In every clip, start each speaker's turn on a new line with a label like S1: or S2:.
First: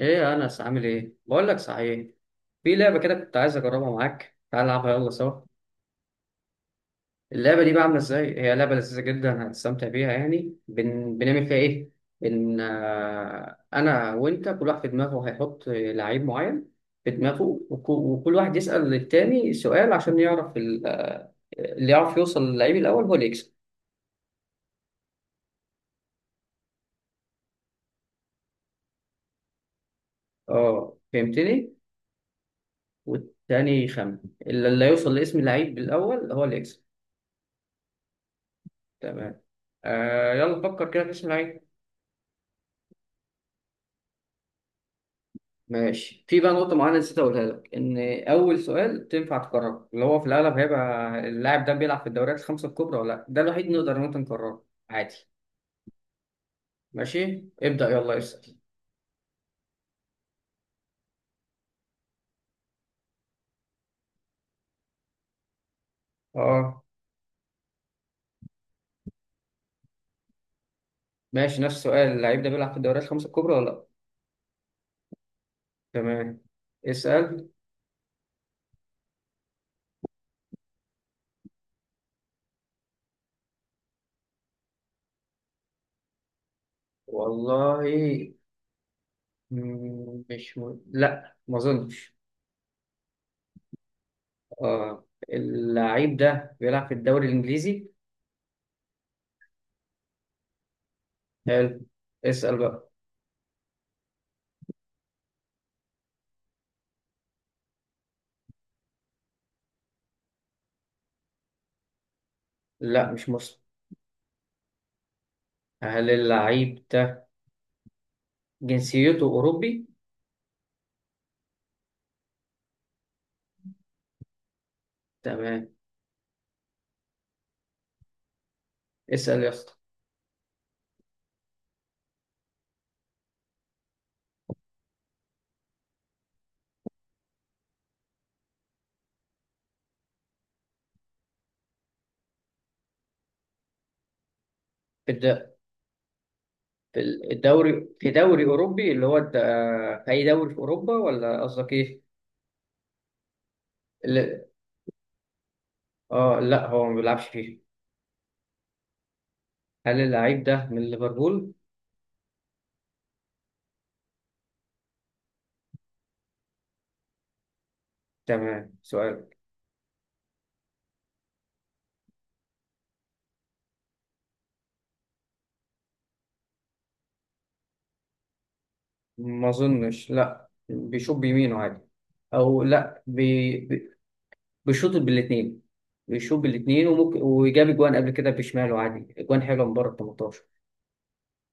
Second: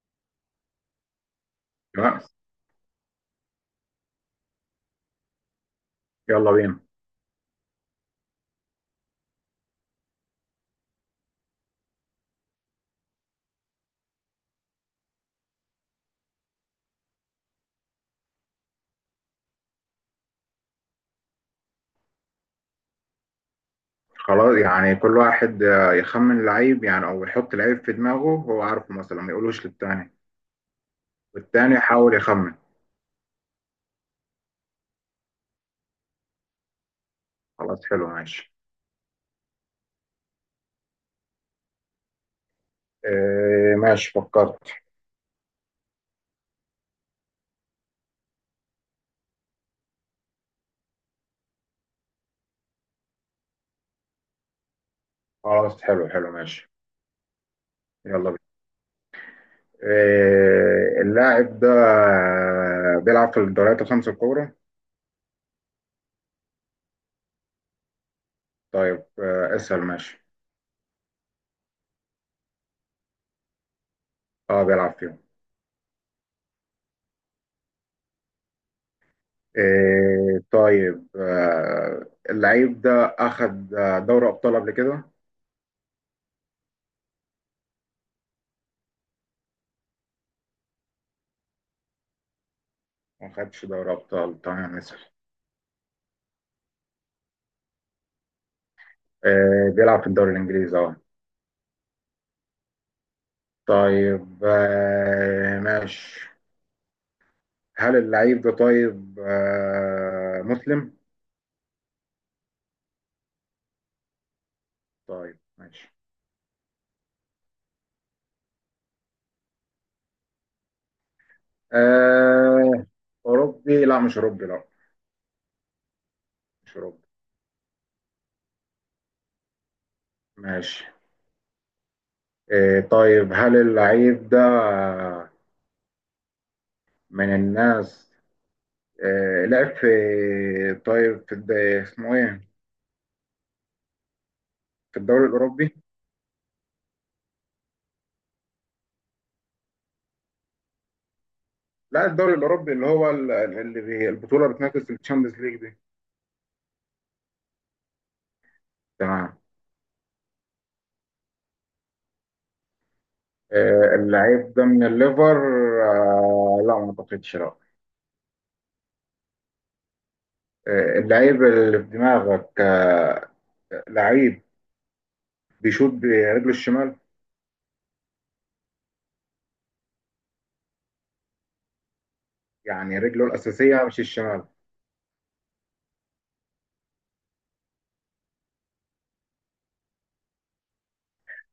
S1: ايه يا انس، عامل ايه؟ بقول لك صحيح،
S2: تمام.
S1: في لعبه كده كنت عايز اجربها معاك، تعال نلعبها يلا سوا.
S2: يلا بينا.
S1: اللعبه دي بقى عامله ازاي؟ هي لعبه لذيذه جدا، هتستمتع بيها. يعني بنعمل فيها ايه؟ بن آه، انا وانت كل واحد في دماغه هيحط لعيب معين في دماغه، وكل واحد يسأل للتاني سؤال عشان يعرف ال... آه، اللي يعرف يوصل للعيب الاول هو اللي يكسب.
S2: خلاص، يعني كل واحد يخمن لعيب يعني، او يحط لعيب في دماغه هو عارفه مثلا ما يقولوش للتاني،
S1: اه، فهمتني.
S2: والتاني يحاول يخمن.
S1: والتاني يخمن. اللي يوصل لاسم اللعيب الاول هو اللي يكسب.
S2: خلاص حلو ماشي.
S1: تمام. يلا فكر كده في اسم لعيب.
S2: إيه ماشي فكرت.
S1: ماشي، في بقى نقطة معينة نسيت أقولها لك، إن أول سؤال تنفع تكرره اللي هو في الأغلب هيبقى اللاعب ده بيلعب في الدوريات الخمسة الكبرى ولا لأ، ده الوحيد نقدر إن إحنا نكرره عادي.
S2: خلاص حلو حلو ماشي.
S1: ماشي، ابدأ، يلا
S2: يلا بينا.
S1: اسأل.
S2: إيه اللاعب ده بيلعب في الدوريات الخمس الكبرى؟
S1: أه.
S2: طيب اسأل ماشي.
S1: ماشي، نفس السؤال، اللاعب ده بيلعب في الدوريات الخمسة الكبرى ولا لأ؟
S2: اه بيلعب فيهم.
S1: تمام. اسأل.
S2: إيه طيب، اللعيب ده اخد دوري ابطال قبل كده؟
S1: والله، مش م... لأ ما أظنش.
S2: ما خدش دوري ابطال، تمام اسأل.
S1: أه. اللاعب ده بيلعب في الدوري الإنجليزي.
S2: بيلعب في الدوري الإنجليزي اه.
S1: حلو. اسأل بقى.
S2: طيب ماشي. هل اللعيب ده طيب مسلم؟
S1: لأ مش مصري.
S2: طيب ماشي.
S1: هل اللاعب ده جنسيته أوروبي؟
S2: آه، أوروبي؟ لا مش أوروبي لا.
S1: تمام.
S2: مش أوروبي
S1: اسأل يا اسطى.
S2: ماشي. طيب هل اللعيب ده من الناس لعب في طيب اسمه إيه؟ في
S1: في
S2: الدوري
S1: الد-
S2: الأوروبي؟
S1: في الدوري، في دوري أوروبي اللي هو في أي دوري في أوروبا، ولا قصدك إيه؟
S2: لا، الدوري الأوروبي اللي هو ال- اللي بي-
S1: اللي...
S2: البطولة بتنافس الشامبيونز ليج دي.
S1: لا، هو ما بيلعبش فيه.
S2: تمام.
S1: هل اللعيب ده من ليفربول؟
S2: اللعيب ده من الليفر لا ما اعتقدش لا.
S1: تمام، سؤال.
S2: اللعيب اللي في دماغك لعيب بيشوط برجله الشمال.
S1: ما أظنش، لا بيشوط بيمينه عادي، أو
S2: يعني
S1: لا
S2: رجله الأساسية مش الشمال.
S1: بيشوط بالاتنين. بيشوط بالاتنين، وممكن وجاب أجوان قبل كده بشماله عادي، أجوان حلوة من بره ال 18.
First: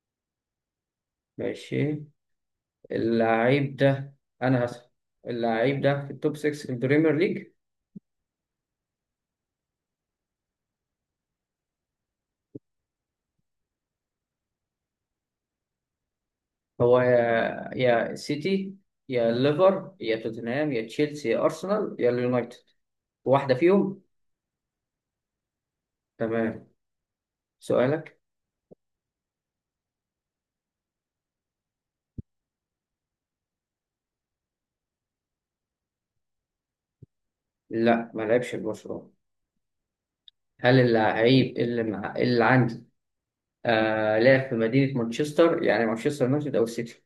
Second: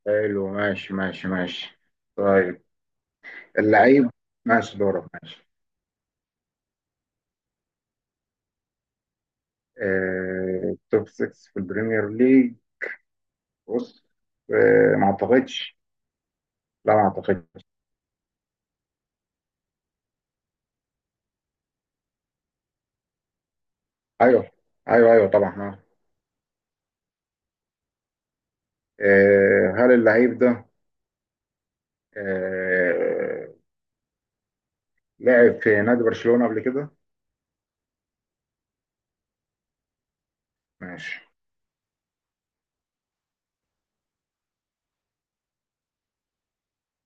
S2: حلو ماشي ماشي ماشي.
S1: ماشي،
S2: طيب
S1: اللعيب
S2: اللعيب.
S1: ده. انا
S2: ماشي
S1: هسأل.
S2: دورك ماشي.
S1: اللعيب ده في التوب 6 في البريمير ليج.
S2: توب 6 في البريمير ليج. بص، ما اعتقدش لا.
S1: هو
S2: ما اعتقدش.
S1: يا سيتي، يا ليفر، يا توتنهام، يا تشيلسي، يا ارسنال، يا اليونايتد، واحده فيهم.
S2: ايوه ايوه ايوه طبعا
S1: تمام، سؤالك.
S2: هل اللعيب ده آه، لعب في نادي برشلونة قبل كده؟
S1: لا ما لعبش في برشلونه. هل
S2: ماشي.
S1: اللعيب اللي عندي، لعب في مدينه مانشستر، يعني مانشستر يونايتد او السيتي؟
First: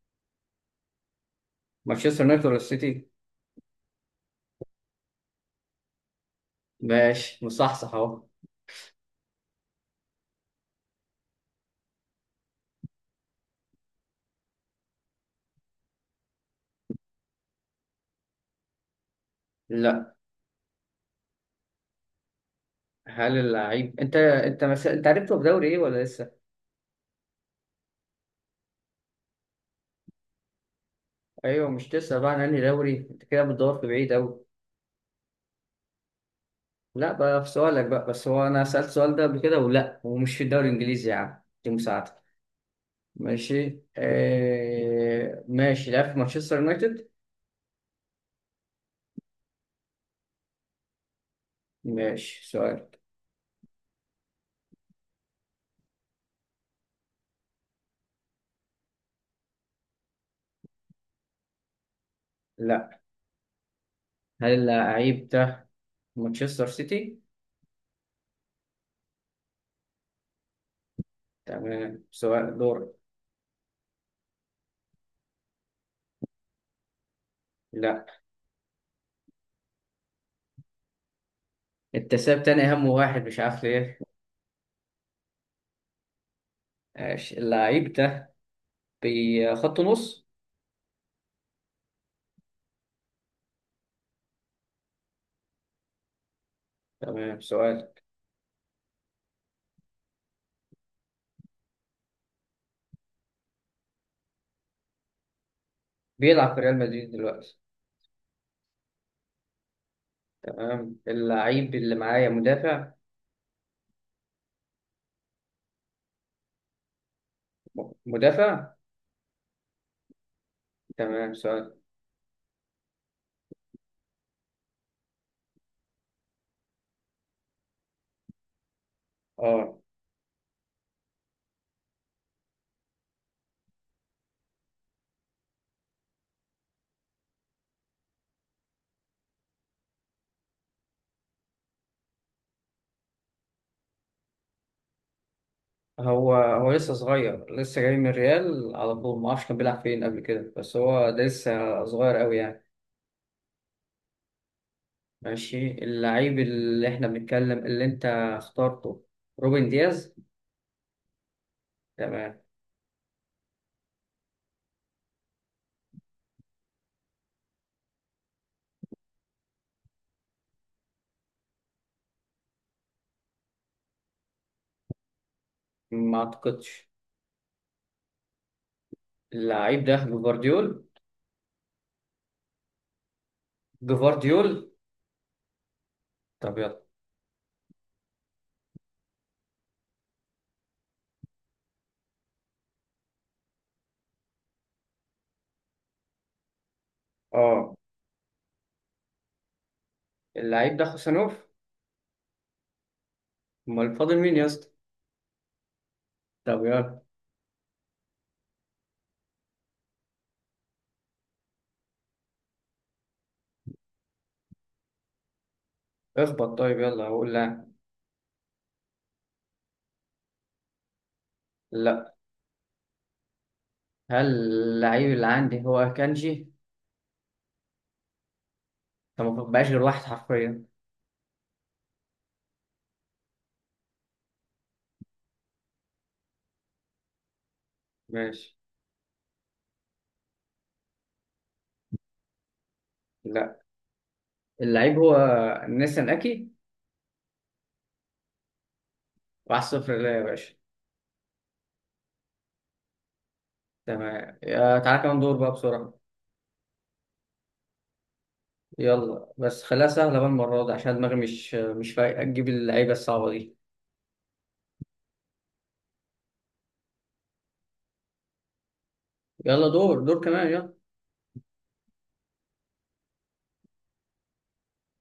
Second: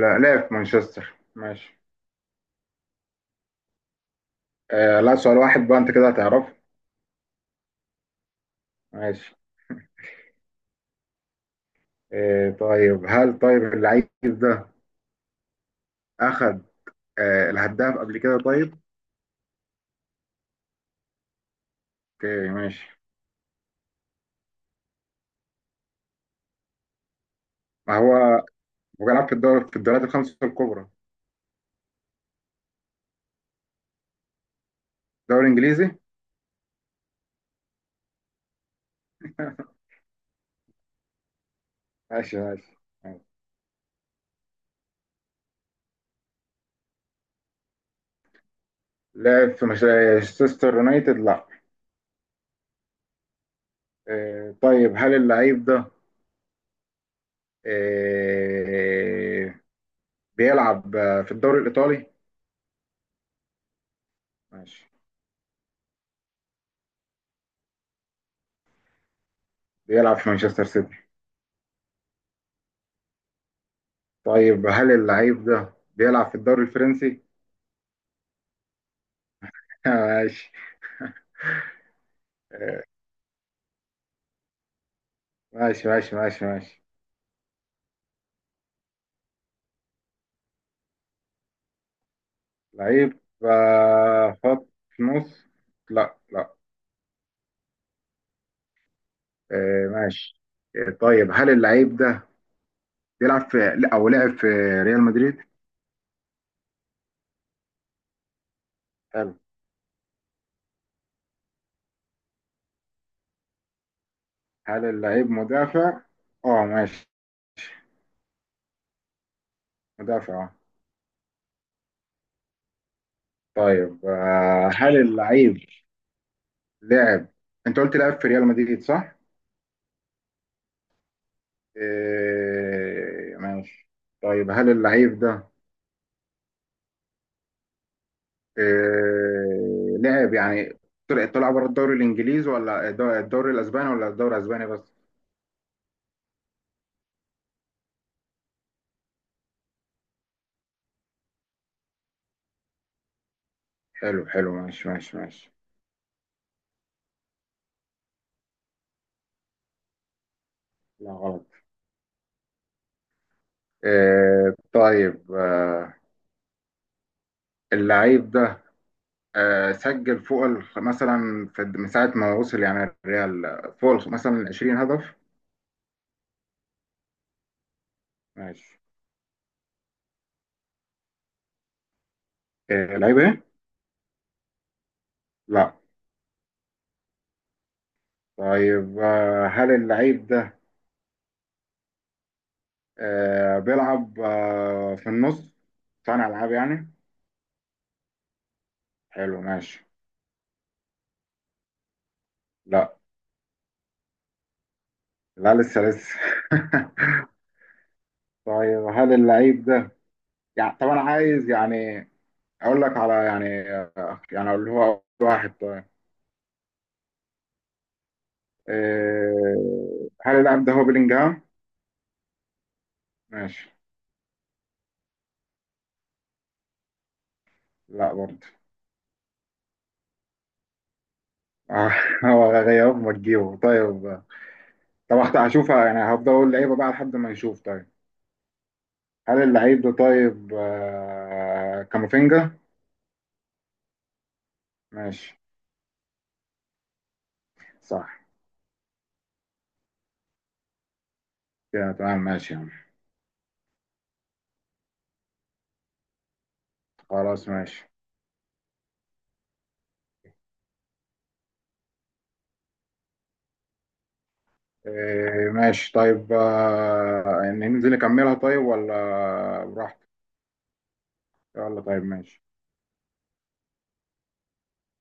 S2: لا لعب في مانشستر ماشي.
S1: مانشستر يونايتد ولا السيتي؟
S2: آه لا، سؤال واحد بقى انت كده هتعرفه.
S1: ماشي، مصحصح اهو.
S2: ماشي. آه طيب هل طيب اللعيب ده اخد الهداف قبل كده طيب؟
S1: لا.
S2: اوكي ماشي.
S1: هل اللعيب انت عرفته في دوري ايه ولا لسه؟
S2: ما هو هو لعب في الدوريات الخمسة الكبرى.
S1: ايوه، مش تسأل بقى عن انهي دوري؟ انت كده بتدور في بعيد قوي.
S2: دوري انجليزي.
S1: لا بقى في سؤالك بقى، بس هو انا سألت السؤال ده قبل كده، ولا هو مش في الدوري الانجليزي؟ يا عم، دي مساعدتك.
S2: ماشي ماشي ماشي.
S1: ماشي. ماشي، لعب في مانشستر يونايتد؟
S2: لعب في مانشستر يونايتد لا.
S1: ماشي، سؤال.
S2: آه طيب هل اللعيب ده آه بيلعب في الدوري الايطالي؟
S1: لا. هل
S2: ماشي.
S1: اللعيب ده مانشستر سيتي؟
S2: بيلعب في مانشستر سيتي.
S1: تمام، سؤال دور.
S2: طيب هل اللعيب ده بيلعب في الدوري الفرنسي؟
S1: لا.
S2: ماشي
S1: انت ساب تاني اهم واحد، مش عارف ليه.
S2: ماشي ماشي ماشي ماشي.
S1: ماشي، اللعيب ده بخط نص.
S2: لعيب خط نص؟ لا لا.
S1: تمام، سؤال.
S2: ماشي. طيب هل اللعيب ده بيلعب في لا، او لعب في ريال مدريد؟
S1: بيلعب في ريال مدريد دلوقتي.
S2: حلو.
S1: تمام، اللعيب اللي معايا مدافع.
S2: هل اللعيب مدافع؟ اه ماشي.
S1: مدافع.
S2: مدافع اه.
S1: تمام، سؤال.
S2: طيب هل اللعيب لعب، انت قلت لعب في ريال مدريد صح؟
S1: اه.
S2: ماشي. طيب هل اللعيب ده لعب يعني طلع بره الدوري الانجليزي ولا الدوري الاسباني، ولا الدوري الاسباني بس؟
S1: هو لسه صغير، لسه جاي من الريال على طول، ما اعرفش كان بيلعب فين قبل كده، بس هو ده لسه صغير قوي يعني.
S2: حلو حلو ماشي ماشي ماشي.
S1: ماشي، اللعيب اللي احنا بنتكلم اللي انت اخترته روبن دياز.
S2: لا غلط.
S1: تمام.
S2: طيب اللعيب ده سجل فوق مثلا في من ساعة ما وصل يعني الريال فوق مثلا 20 هدف؟
S1: ما اعتقدش.
S2: ماشي.
S1: اللعيب ده جفارديول.
S2: لعيب ايه؟
S1: جفارديول.
S2: لا.
S1: طب يلا.
S2: طيب هل اللعيب ده بيلعب في النص، صانع العاب يعني؟
S1: اه.
S2: حلو ماشي.
S1: اللعيب ده خوسانوف.
S2: لا.
S1: امال فاضل مين يا اسطى؟
S2: لا لسه لسه.
S1: طب يلا.
S2: طيب هل اللعيب ده، يعني طب انا عايز يعني اقول لك على يعني، يعني اقول هو أول واحد طيب.
S1: اخبط طيب، يلا هقول لا.
S2: إيه... هل اللاعب ده هو بيلينجهام؟
S1: لا.
S2: ماشي.
S1: هل اللعيب اللي عندي هو كانجي؟
S2: لا برضه.
S1: فما بقاش غير واحد حرفيا.
S2: آه، هو غيره ما تجيبه طيب. طب هشوفها يعني، هفضل اقول لعيبه بقى لحد ما نشوف طيب.
S1: ماشي.
S2: هل اللعيب ده طيب آه... كامافينجا؟
S1: لا. اللعيب هو
S2: ماشي.
S1: نيسان أكي.
S2: صح.
S1: واحد صفر ليا يا باشا.
S2: كده تمام ماشي يا عم.
S1: تمام، يا تعالى كمان دور بقى بسرعة.
S2: خلاص ماشي.
S1: يلا بس خليها سهلة بقى المرة دي، عشان دماغي مش فايقة تجيب اللعيبة الصعبة دي.
S2: إيه ماشي طيب، يعني ننزل نكملها طيب ولا
S1: يلا دور
S2: براحتك؟
S1: دور كمان يلا.
S2: يلا طيب ماشي.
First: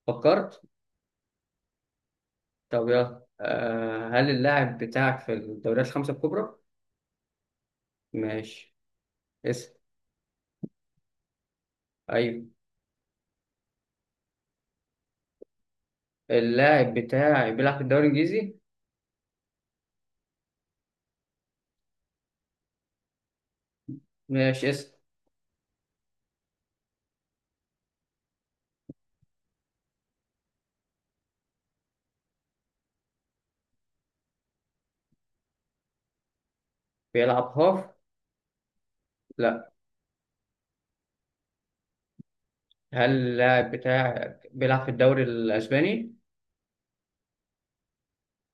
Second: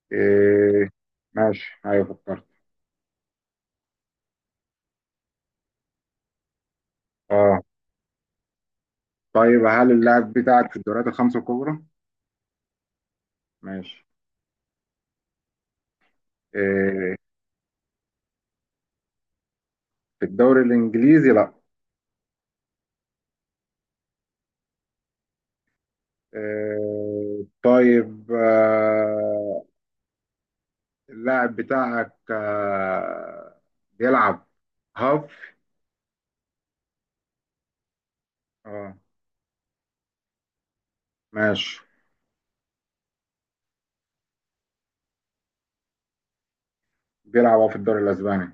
S1: فكرت.
S2: إيه ماشي ايوه فكرت.
S1: طب يلا. هل اللاعب بتاعك في الدوريات الخمسة الكبرى؟
S2: اه
S1: ماشي،
S2: طيب
S1: اسم.
S2: هل اللاعب بتاعك في الدوريات الخمسة الكبرى؟
S1: أيوه.
S2: ماشي.
S1: اللاعب
S2: إيه
S1: بتاعي بيلعب في الدوري الإنجليزي؟
S2: في الدوري الإنجليزي لا.
S1: ماشي، اسم.
S2: إيه طيب اللاعب بتاعك بيلعب هاف.
S1: بيلعب هاف؟
S2: اه
S1: لا.
S2: ماشي.
S1: هل اللاعب بتاعك بيلعب في الدوري الأسباني؟
S2: بيلعب هاف في الدوري الإسباني.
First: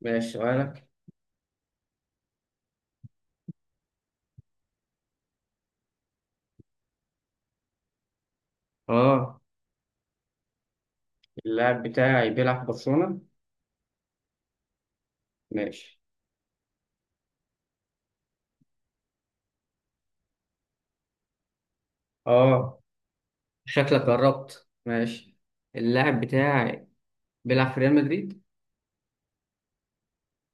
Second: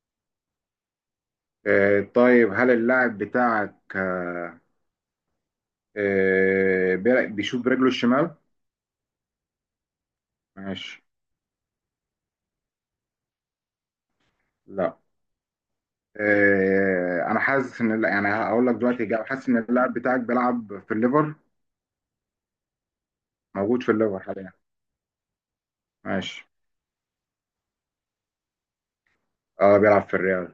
S1: ماشي، سؤالك.
S2: إيه طيب هل اللاعب بتاعك بيشوف برجله الشمال؟
S1: اه.
S2: ماشي.
S1: اللاعب بتاعي بيلعب في برشلونة؟
S2: لا.
S1: ماشي.
S2: انا حاسس ان لا، يعني هقول لك دلوقتي إجابة. حاسس ان اللاعب بتاعك بيلعب في الليفر،
S1: اه.
S2: موجود في
S1: شكلك
S2: الليفر حاليا.
S1: قربت. ماشي، اللاعب
S2: ماشي.
S1: بتاعي بيلعب في ريال مدريد.
S2: اه بيلعب في الريال.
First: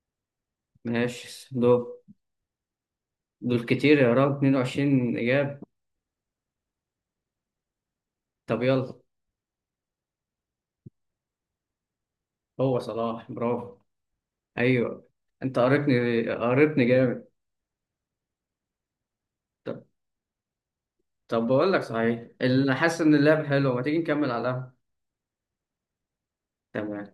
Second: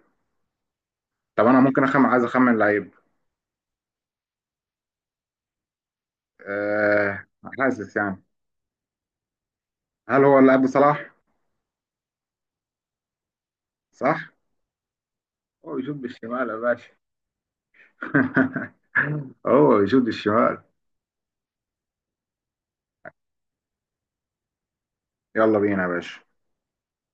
S2: طب
S1: ماشي،
S2: انا ممكن
S1: دول.
S2: اخمن، عايز اخمن لعيب.
S1: دول كتير يا راجل، 22 إجابة.
S2: أه حاسس يعني.
S1: طب يلا.
S2: هل هو اللاعب صلاح؟
S1: هو صلاح، برافو.
S2: صح.
S1: أيوه. أنت
S2: هو بيشوط
S1: قريتني
S2: بالشمال يا
S1: قريتني
S2: باشا.
S1: جامد.
S2: هو
S1: طب.
S2: بيشوط الشمال.
S1: طب بقول لك صحيح، اللي حاسس إن اللعب حلو، ما تيجي نكمل على القهوة؟
S2: يلا بينا يا باشا.
S1: تمام.